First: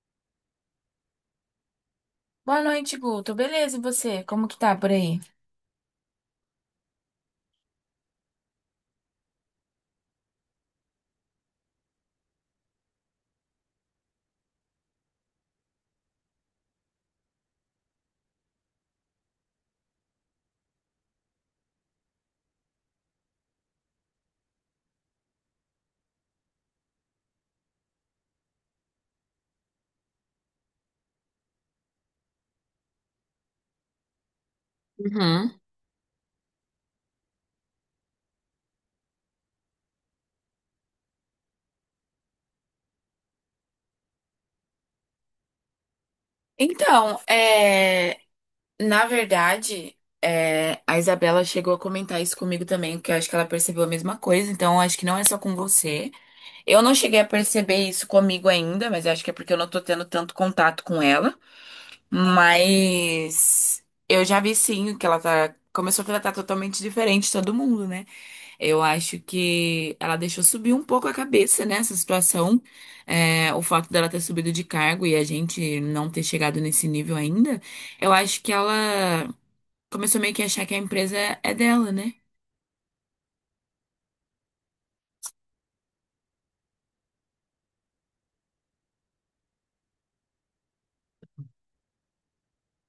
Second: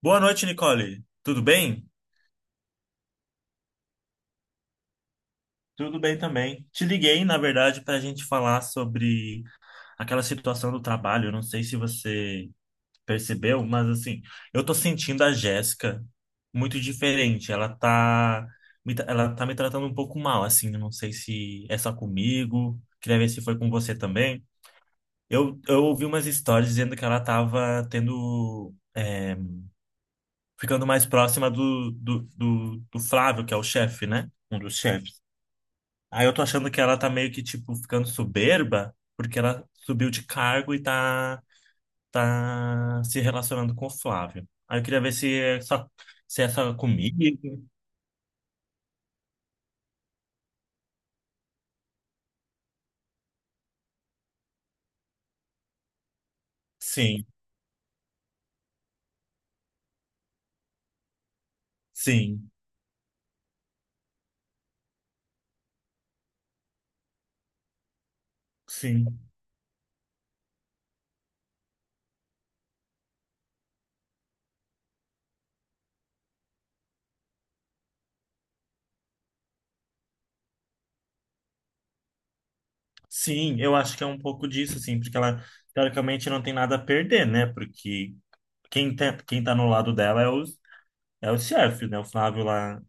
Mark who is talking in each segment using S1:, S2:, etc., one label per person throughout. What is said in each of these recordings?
S1: Boa noite, Nicole. Tudo bem?
S2: Boa noite, Guto. Beleza, e você? Como que tá por aí?
S1: Tudo bem também. Te liguei, na verdade, para a gente falar sobre aquela situação do trabalho. Eu não sei se você percebeu, mas assim, eu tô sentindo a Jéssica muito diferente. Ela tá, ela tá me tratando um pouco mal, assim. Eu não sei se é só comigo. Queria ver se foi com você também. Eu ouvi umas histórias dizendo que ela tava tendo, é, ficando mais próxima do Flávio, que é o chefe, né? Um dos chefes.
S2: Uhum.
S1: Aí eu tô achando que ela tá meio que, tipo, ficando soberba, porque ela subiu de cargo e tá, tá se relacionando com o Flávio. Aí eu queria ver se é só comigo.
S2: Então, é, na verdade, a Isabela chegou a comentar isso comigo também, porque eu acho que ela percebeu a mesma coisa, então eu acho que não é só com você. Eu não cheguei a
S1: Sim,
S2: perceber isso comigo ainda, mas eu acho que é porque eu não tô tendo tanto contato com ela.
S1: sim,
S2: Mas eu já vi sim que ela tá, começou a tratar totalmente diferente todo mundo, né? Eu
S1: sim.
S2: acho que ela deixou subir um pouco a cabeça nessa situação. É, o fato dela ter subido de cargo e a gente não ter chegado nesse nível ainda, eu acho que ela começou meio que a achar que a empresa é dela, né?
S1: Sim, eu acho que é um pouco disso, assim, porque ela, teoricamente, não tem nada a perder, né? Porque quem tá no lado dela é os chefes, né? O Flávio lá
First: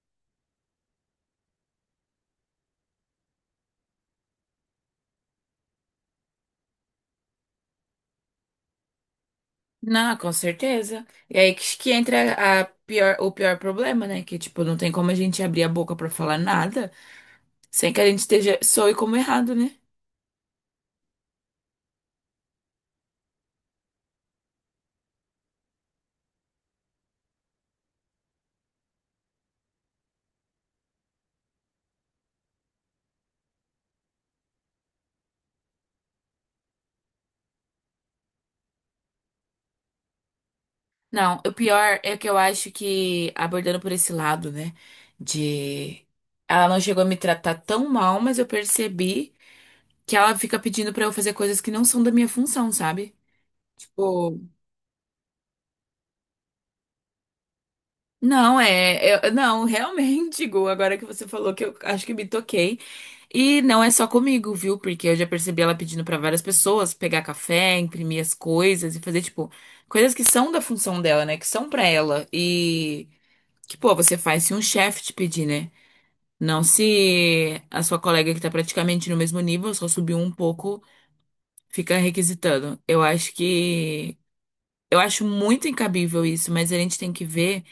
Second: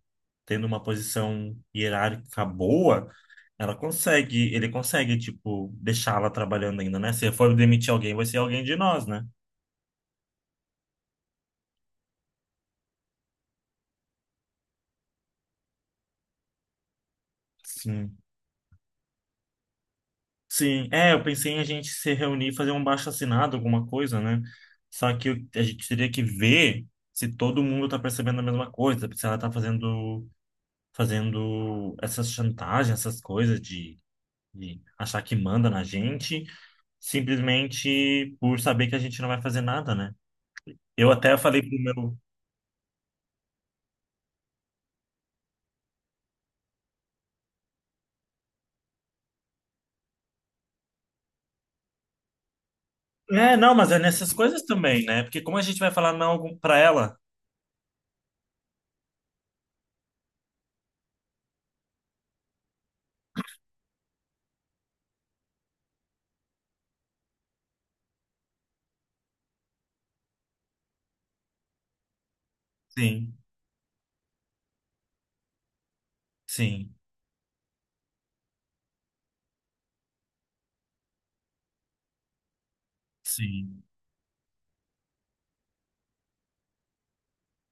S1: tendo uma posição hierárquica boa, ele consegue, tipo, deixá-la trabalhando ainda, né? Se for demitir alguém, vai ser alguém de nós, né?
S2: Não, com certeza. E aí que entra a pior, o pior problema, né? Que, tipo, não tem como a gente abrir a boca pra falar nada sem que a
S1: Sim.
S2: gente esteja, soe como errado, né?
S1: Sim, é, eu pensei em a gente se reunir, fazer um abaixo-assinado, alguma coisa, né? Só que a gente teria que ver se todo mundo tá percebendo a mesma coisa, se ela tá fazendo, fazendo essas chantagens, essas coisas de achar que manda na gente, simplesmente por saber que a gente não vai fazer nada, né? Eu
S2: Não,
S1: até
S2: o
S1: falei pro
S2: pior é
S1: meu,
S2: que eu acho que, abordando por esse lado, né, de. Ela não chegou a me tratar tão mal, mas eu percebi que ela fica pedindo pra eu fazer coisas que não são da minha função, sabe?
S1: é, não, mas é nessas
S2: Tipo,
S1: coisas também, né? Porque como a gente vai falar não pra ela?
S2: não, é. Eu- não, realmente, Gu, agora que você falou que eu acho que me toquei. E não é só comigo, viu? Porque eu já percebi ela pedindo pra várias pessoas pegar café, imprimir as coisas e fazer, tipo, coisas que são da função dela, né, que são pra ela. E.
S1: Sim,
S2: Que, pô, você faz se um chefe te pedir, né? Não
S1: sim,
S2: se a sua colega que está praticamente no mesmo nível, só subiu um pouco, fica requisitando. Eu acho
S1: sim.
S2: que. Eu acho muito incabível isso, mas a gente tem que ver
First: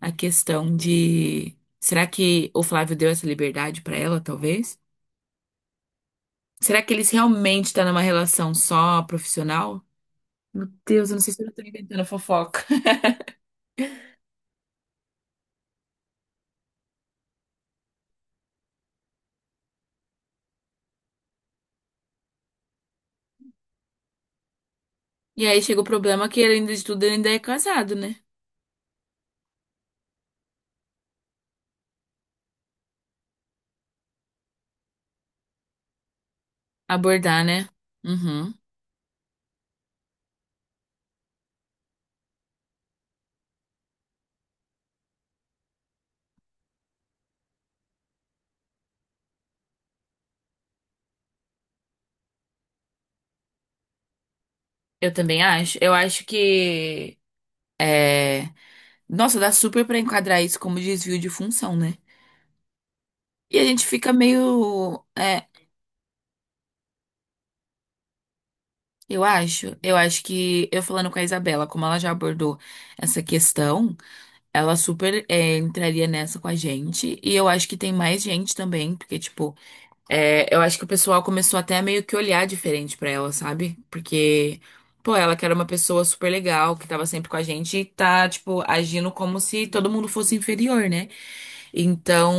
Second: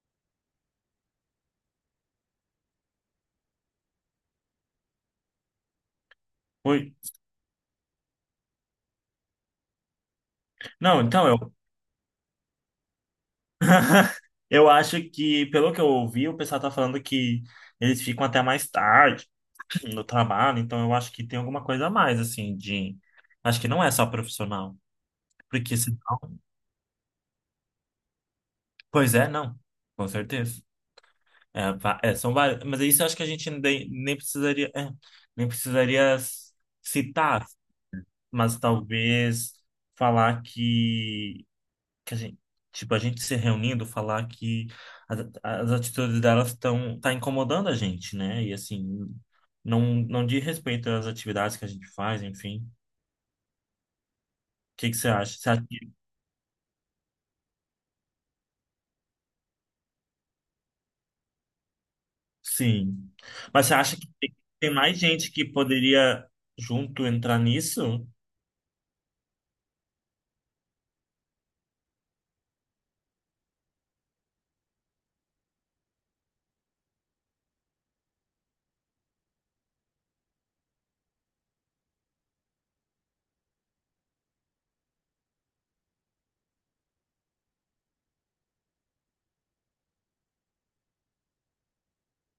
S2: a questão de. Será que o Flávio deu essa liberdade para ela, talvez? Será que
S1: Oi.
S2: eles realmente estão numa relação só profissional? Meu
S1: Não,
S2: Deus, eu não
S1: então
S2: sei se eu
S1: eu.
S2: tô inventando fofoca.
S1: Eu acho que, pelo que eu ouvi, o pessoal tá falando que eles ficam até mais tarde no trabalho, então eu acho que tem alguma coisa a mais, assim, de. Acho que não é só profissional.
S2: E aí
S1: Porque
S2: chega o problema
S1: senão.
S2: que, além de tudo, ele ainda é casado, né?
S1: Pois é, não. Com certeza. É, é, são várias. Mas isso eu acho que a gente nem, nem precisaria. É, nem precisaria
S2: Abordar,
S1: citar,
S2: né? Uhum.
S1: mas talvez falar que, que a gente, tipo, a gente se reunindo, falar que as atitudes delas estão tá incomodando a gente, né? E assim, não diz respeito às atividades que a gente faz, enfim. O que que você
S2: Eu
S1: acha?
S2: também
S1: Você acha
S2: acho. Eu
S1: que,
S2: acho que. É. Nossa, dá super pra enquadrar isso como desvio de função, né?
S1: sim.
S2: E a
S1: Mas você
S2: gente
S1: acha que
S2: fica
S1: tem mais
S2: meio,
S1: gente que poderia junto entrar nisso?
S2: eu acho que eu falando com a Isabela, como ela já abordou essa questão, ela super entraria nessa com a gente. E eu acho que tem mais gente também, porque tipo, eu acho que o pessoal começou até a meio que olhar diferente pra ela, sabe? Porque pô, ela que era uma pessoa super legal, que tava sempre com a gente, e tá, tipo, agindo como se todo mundo fosse inferior, né? Então,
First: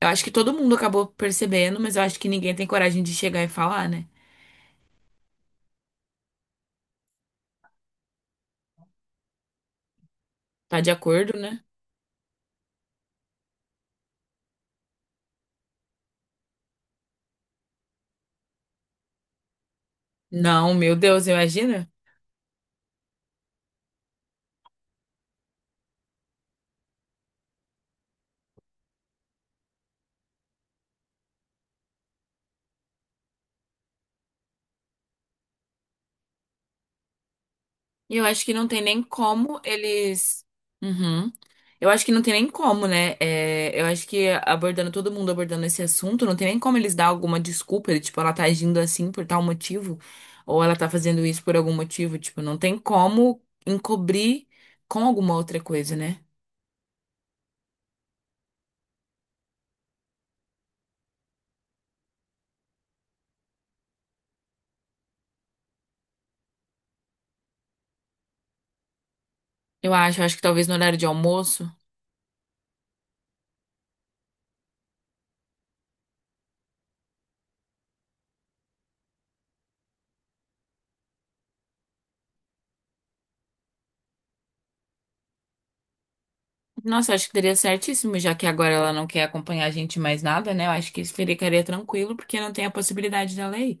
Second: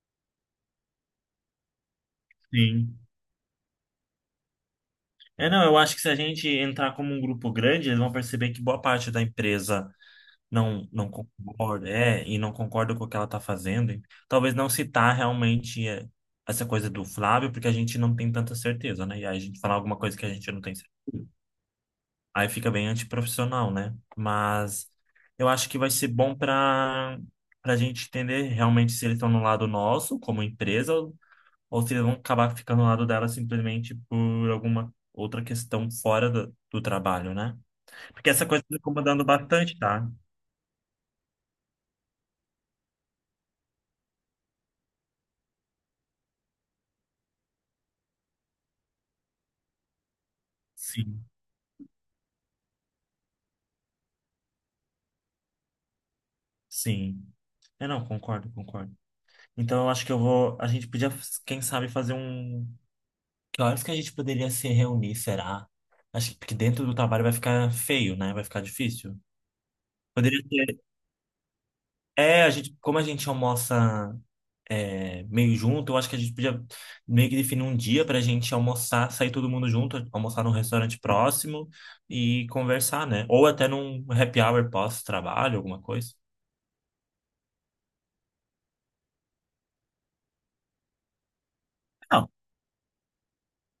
S2: eu acho que todo mundo acabou percebendo, mas eu acho que ninguém tem
S1: Sim.
S2: coragem de chegar e falar, né?
S1: É, não, eu acho que se a gente entrar como um grupo grande, eles vão perceber que boa parte da empresa
S2: Tá de
S1: não
S2: acordo, né?
S1: concorda, é, e não concorda com o que ela tá fazendo. E talvez não citar realmente é, essa coisa do Flávio, porque a gente não tem tanta certeza, né? E aí a gente falar alguma coisa que a gente não
S2: Não,
S1: tem
S2: meu Deus,
S1: certeza.
S2: imagina?
S1: Aí fica bem antiprofissional, né? Mas eu acho que vai ser bom para a gente entender realmente se eles estão no lado nosso, como empresa, ou se eles vão acabar ficando no lado dela simplesmente por alguma outra questão fora do trabalho, né?
S2: E eu
S1: Porque
S2: acho
S1: essa
S2: que
S1: coisa
S2: não
S1: tá me
S2: tem nem
S1: incomodando
S2: como
S1: bastante, tá?
S2: eles. Uhum. Eu acho que não tem nem como, né? É, eu acho que abordando todo mundo abordando esse assunto, não tem nem como eles dar alguma desculpa, ele, tipo, ela tá agindo assim por tal motivo, ou ela tá
S1: Sim,
S2: fazendo isso por algum motivo, tipo, não tem como encobrir com alguma outra coisa, né?
S1: sim. É, não, concordo, concordo. Então eu acho que eu vou. A gente podia, quem sabe, fazer um. Que horas que a gente poderia se reunir, será? Acho que porque dentro do trabalho vai ficar feio, né? Vai ficar difícil.
S2: Eu acho que
S1: Poderia
S2: talvez no
S1: ter.
S2: horário de almoço.
S1: É, a gente, como a gente almoça é, meio junto, eu acho que a gente podia meio que definir um dia pra gente almoçar, sair todo mundo junto, almoçar num restaurante próximo e conversar, né? Ou até num happy hour pós-trabalho, alguma coisa.
S2: Nossa, acho que daria certíssimo, já que agora ela não quer acompanhar a gente em mais nada, né? Eu acho que isso ficaria tranquilo,
S1: Não,
S2: porque não tem a possibilidade dela ir.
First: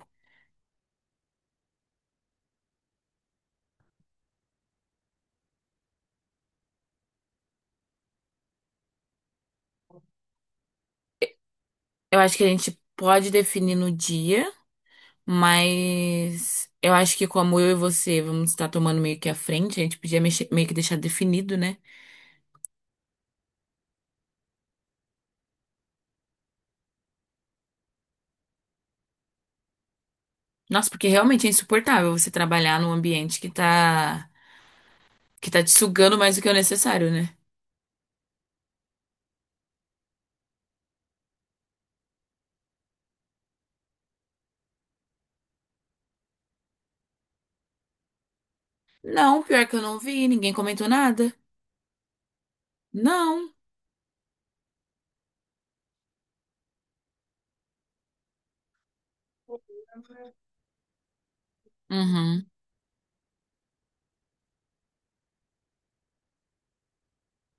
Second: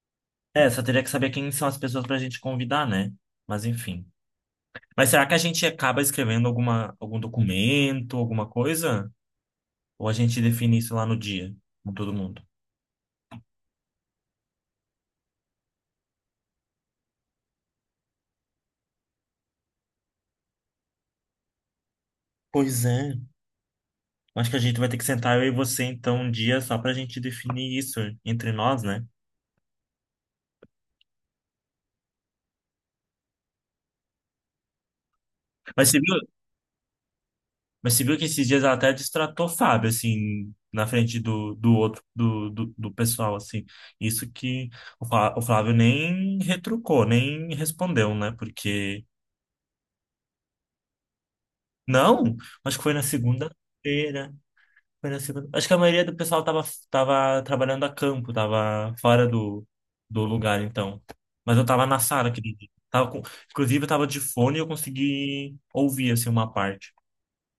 S1: é, só teria que saber quem são as pessoas pra gente convidar, né? Mas enfim. Mas será que a gente acaba escrevendo algum documento, alguma coisa? Ou a gente define isso lá no dia, com todo
S2: Eu acho
S1: mundo?
S2: que a gente pode definir no dia, mas eu acho que como eu e você vamos estar tomando meio que à frente, a gente podia meio que deixar definido, né?
S1: Pois é. Acho que a gente vai ter que sentar eu e você, então, um dia só pra gente definir isso entre nós, né?
S2: Nossa, porque realmente é insuportável você trabalhar num ambiente que tá te
S1: Mas você viu,
S2: sugando mais do que o necessário, né?
S1: mas você viu que esses dias ela até destratou o Fábio, assim, na frente do, do outro, do, do, do pessoal, assim. Isso que o o Flávio nem retrucou, nem respondeu, né? Porque...
S2: Não, pior que eu não vi, ninguém comentou nada.
S1: Não, acho que foi na
S2: Não.
S1: segunda-feira. Acho que a maioria do pessoal tava, tava trabalhando a campo, tava fora do lugar, então. Mas eu tava na sala,
S2: Uhum.
S1: aquele dia. Tava com... Inclusive, eu tava de fone e eu consegui ouvir, assim, uma parte.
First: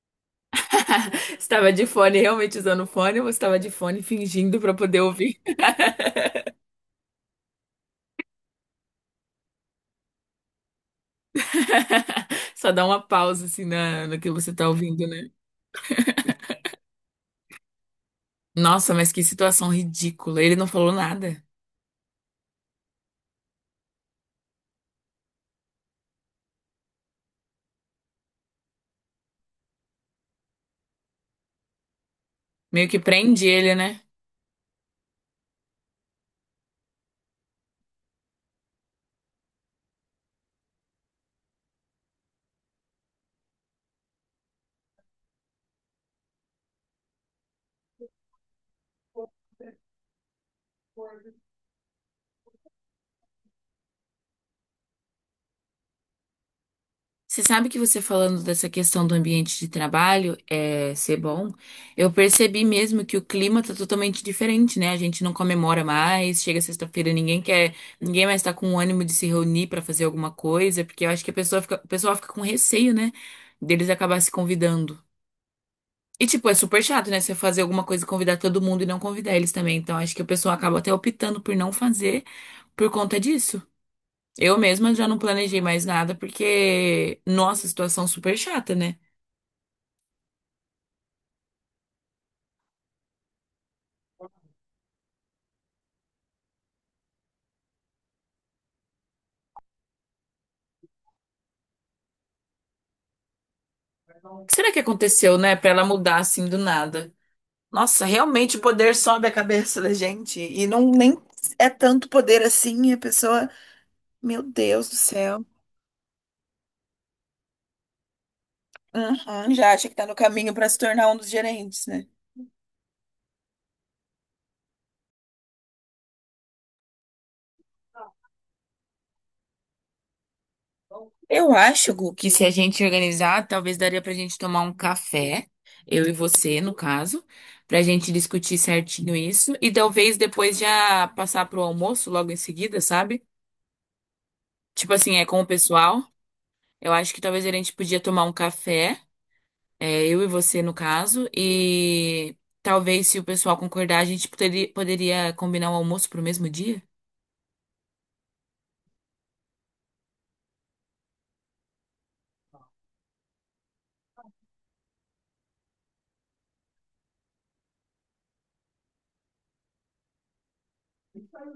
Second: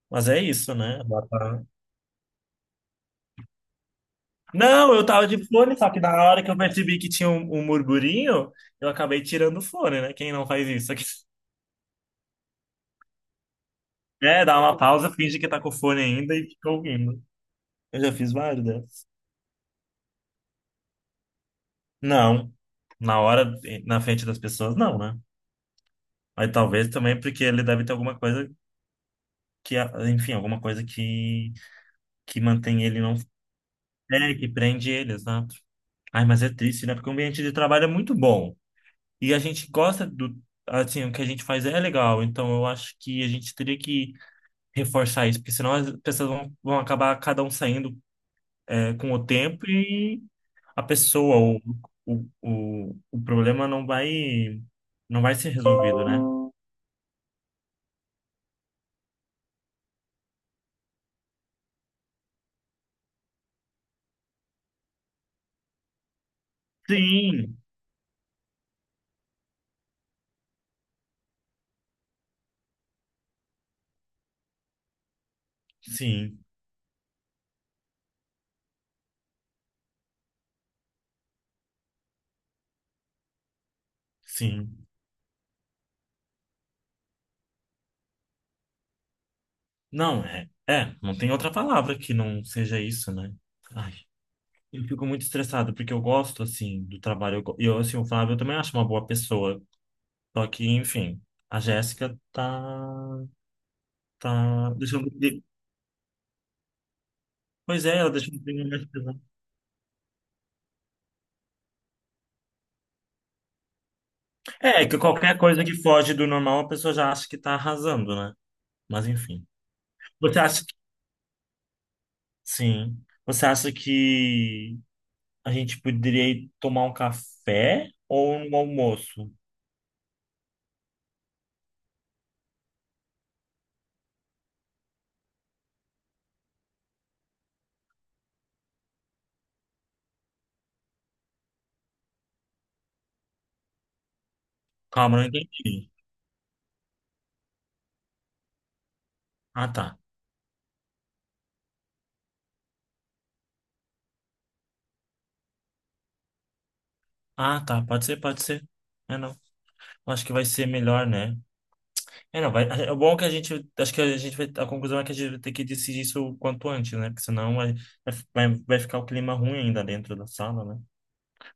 S1: Mas é isso, né? Agora tá-
S2: Estava de fone, realmente usando fone, ou você estava de fone fingindo para
S1: Não,
S2: poder
S1: eu tava
S2: ouvir?
S1: de fone, só que na hora que eu percebi que tinha um murmurinho, eu acabei tirando o fone, né? Quem não faz isso aqui?
S2: Só dá uma pausa assim na, no que
S1: É,
S2: você
S1: dá
S2: tá
S1: uma
S2: ouvindo,
S1: pausa,
S2: né?
S1: finge que tá com o fone ainda e fica ouvindo. Eu já fiz vários
S2: Nossa,
S1: dessas.
S2: mas que situação ridícula. Ele não falou nada.
S1: Não. Na hora, na frente das pessoas, não, né? Mas talvez também porque ele deve ter alguma coisa que, enfim, alguma coisa que mantém
S2: Meio que
S1: ele não.
S2: prende ele, né?
S1: É, que prende ele, exato. Ai, mas é triste, né? Porque o ambiente de trabalho é muito bom. E a gente gosta do. Assim, o que a gente faz é legal. Então eu acho que a gente teria que reforçar isso, porque senão as pessoas vão acabar cada um saindo, é, com o tempo e a pessoa, o, o problema não vai ser resolvido, né?
S2: Você sabe que você falando dessa questão do ambiente de trabalho ser bom, eu percebi mesmo que o clima tá totalmente diferente, né? A gente não comemora mais, chega sexta-feira, ninguém
S1: Sim,
S2: quer, ninguém mais tá com ânimo de se reunir pra fazer alguma coisa, porque eu acho que a pessoa fica, o pessoal fica com receio, né? Deles acabar se convidando. E,
S1: sim,
S2: tipo, é super chato, né? Você fazer alguma coisa, e convidar todo mundo e não convidar eles também. Então, acho que a pessoa acaba até optando por não fazer por conta disso. Eu
S1: sim.
S2: mesma já não planejei mais nada porque, nossa, situação super chata, né?
S1: Não, é, é, não tem outra palavra que não seja isso, né? Ai, eu fico muito estressado porque eu gosto, assim, do trabalho. Eu, e eu, assim, o Flávio eu também acho uma boa pessoa. Só que, enfim, a Jéssica tá,
S2: O que
S1: tá
S2: será que
S1: deixando
S2: aconteceu,
S1: de...
S2: né, pra ela mudar assim do nada?
S1: Pois é,
S2: Nossa,
S1: ela deixa o
S2: realmente o
S1: clima mais
S2: poder
S1: pesado.
S2: sobe a cabeça da gente. E não nem é tanto poder assim, e a pessoa, meu
S1: É,
S2: Deus do
S1: que qualquer
S2: céu.
S1: coisa que foge do normal, a pessoa já acha que tá arrasando, né? Mas, enfim.
S2: Uhum, já acha que tá no
S1: Você
S2: caminho
S1: acha
S2: pra
S1: que...
S2: se tornar um dos gerentes, né?
S1: Sim. Você acha que a gente poderia ir tomar um café ou um almoço?
S2: Eu acho, Gu, que se a gente organizar, talvez daria pra gente tomar um café, eu e você, no caso, pra gente discutir certinho isso e talvez depois já passar pro almoço logo em seguida, sabe? Tipo assim,
S1: Calma, não
S2: é com o
S1: entendi.
S2: pessoal. Eu acho que talvez a gente podia tomar um café,
S1: Ah, tá.
S2: eu e você, no caso, e talvez se o pessoal concordar, a gente poderia combinar o almoço pro mesmo dia.
S1: Ah, tá. Pode ser, pode ser. É, não. Eu acho que vai ser melhor, né? É, não. Vai... É bom que a gente. Acho que a gente vai. A conclusão é que a gente vai ter que decidir isso o quanto antes, né? Porque senão vai ficar o clima ruim ainda dentro da sala, né?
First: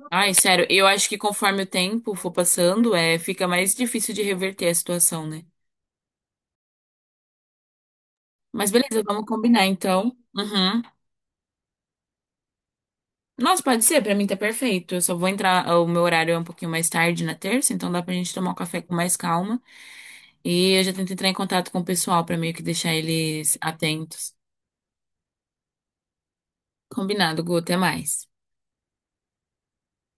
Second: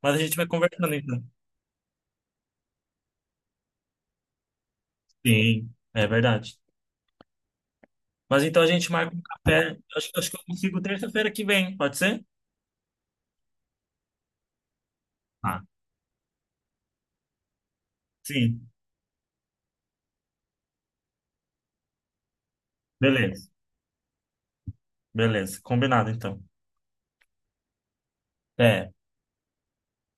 S1: Mas a
S2: Ai,
S1: gente vai
S2: sério, eu
S1: conversando,
S2: acho que
S1: então.
S2: conforme o tempo for passando, fica mais difícil de reverter a situação, né?
S1: Sim, é verdade. Mas então a
S2: Mas
S1: gente
S2: beleza,
S1: marca um
S2: vamos combinar
S1: café.
S2: então.
S1: Acho que eu consigo
S2: Uhum.
S1: terça-feira que vem, pode ser?
S2: Nossa, pode ser, pra mim tá perfeito. Eu só vou
S1: Ah,
S2: entrar, ah, o meu horário é um pouquinho mais tarde na terça, então dá pra gente tomar um
S1: sim.
S2: café com mais calma. E eu já tento entrar em contato com o pessoal pra meio que deixar
S1: Beleza.
S2: eles atentos.
S1: Beleza. Combinado, então.
S2: Combinado, Gu, até mais.
S1: É.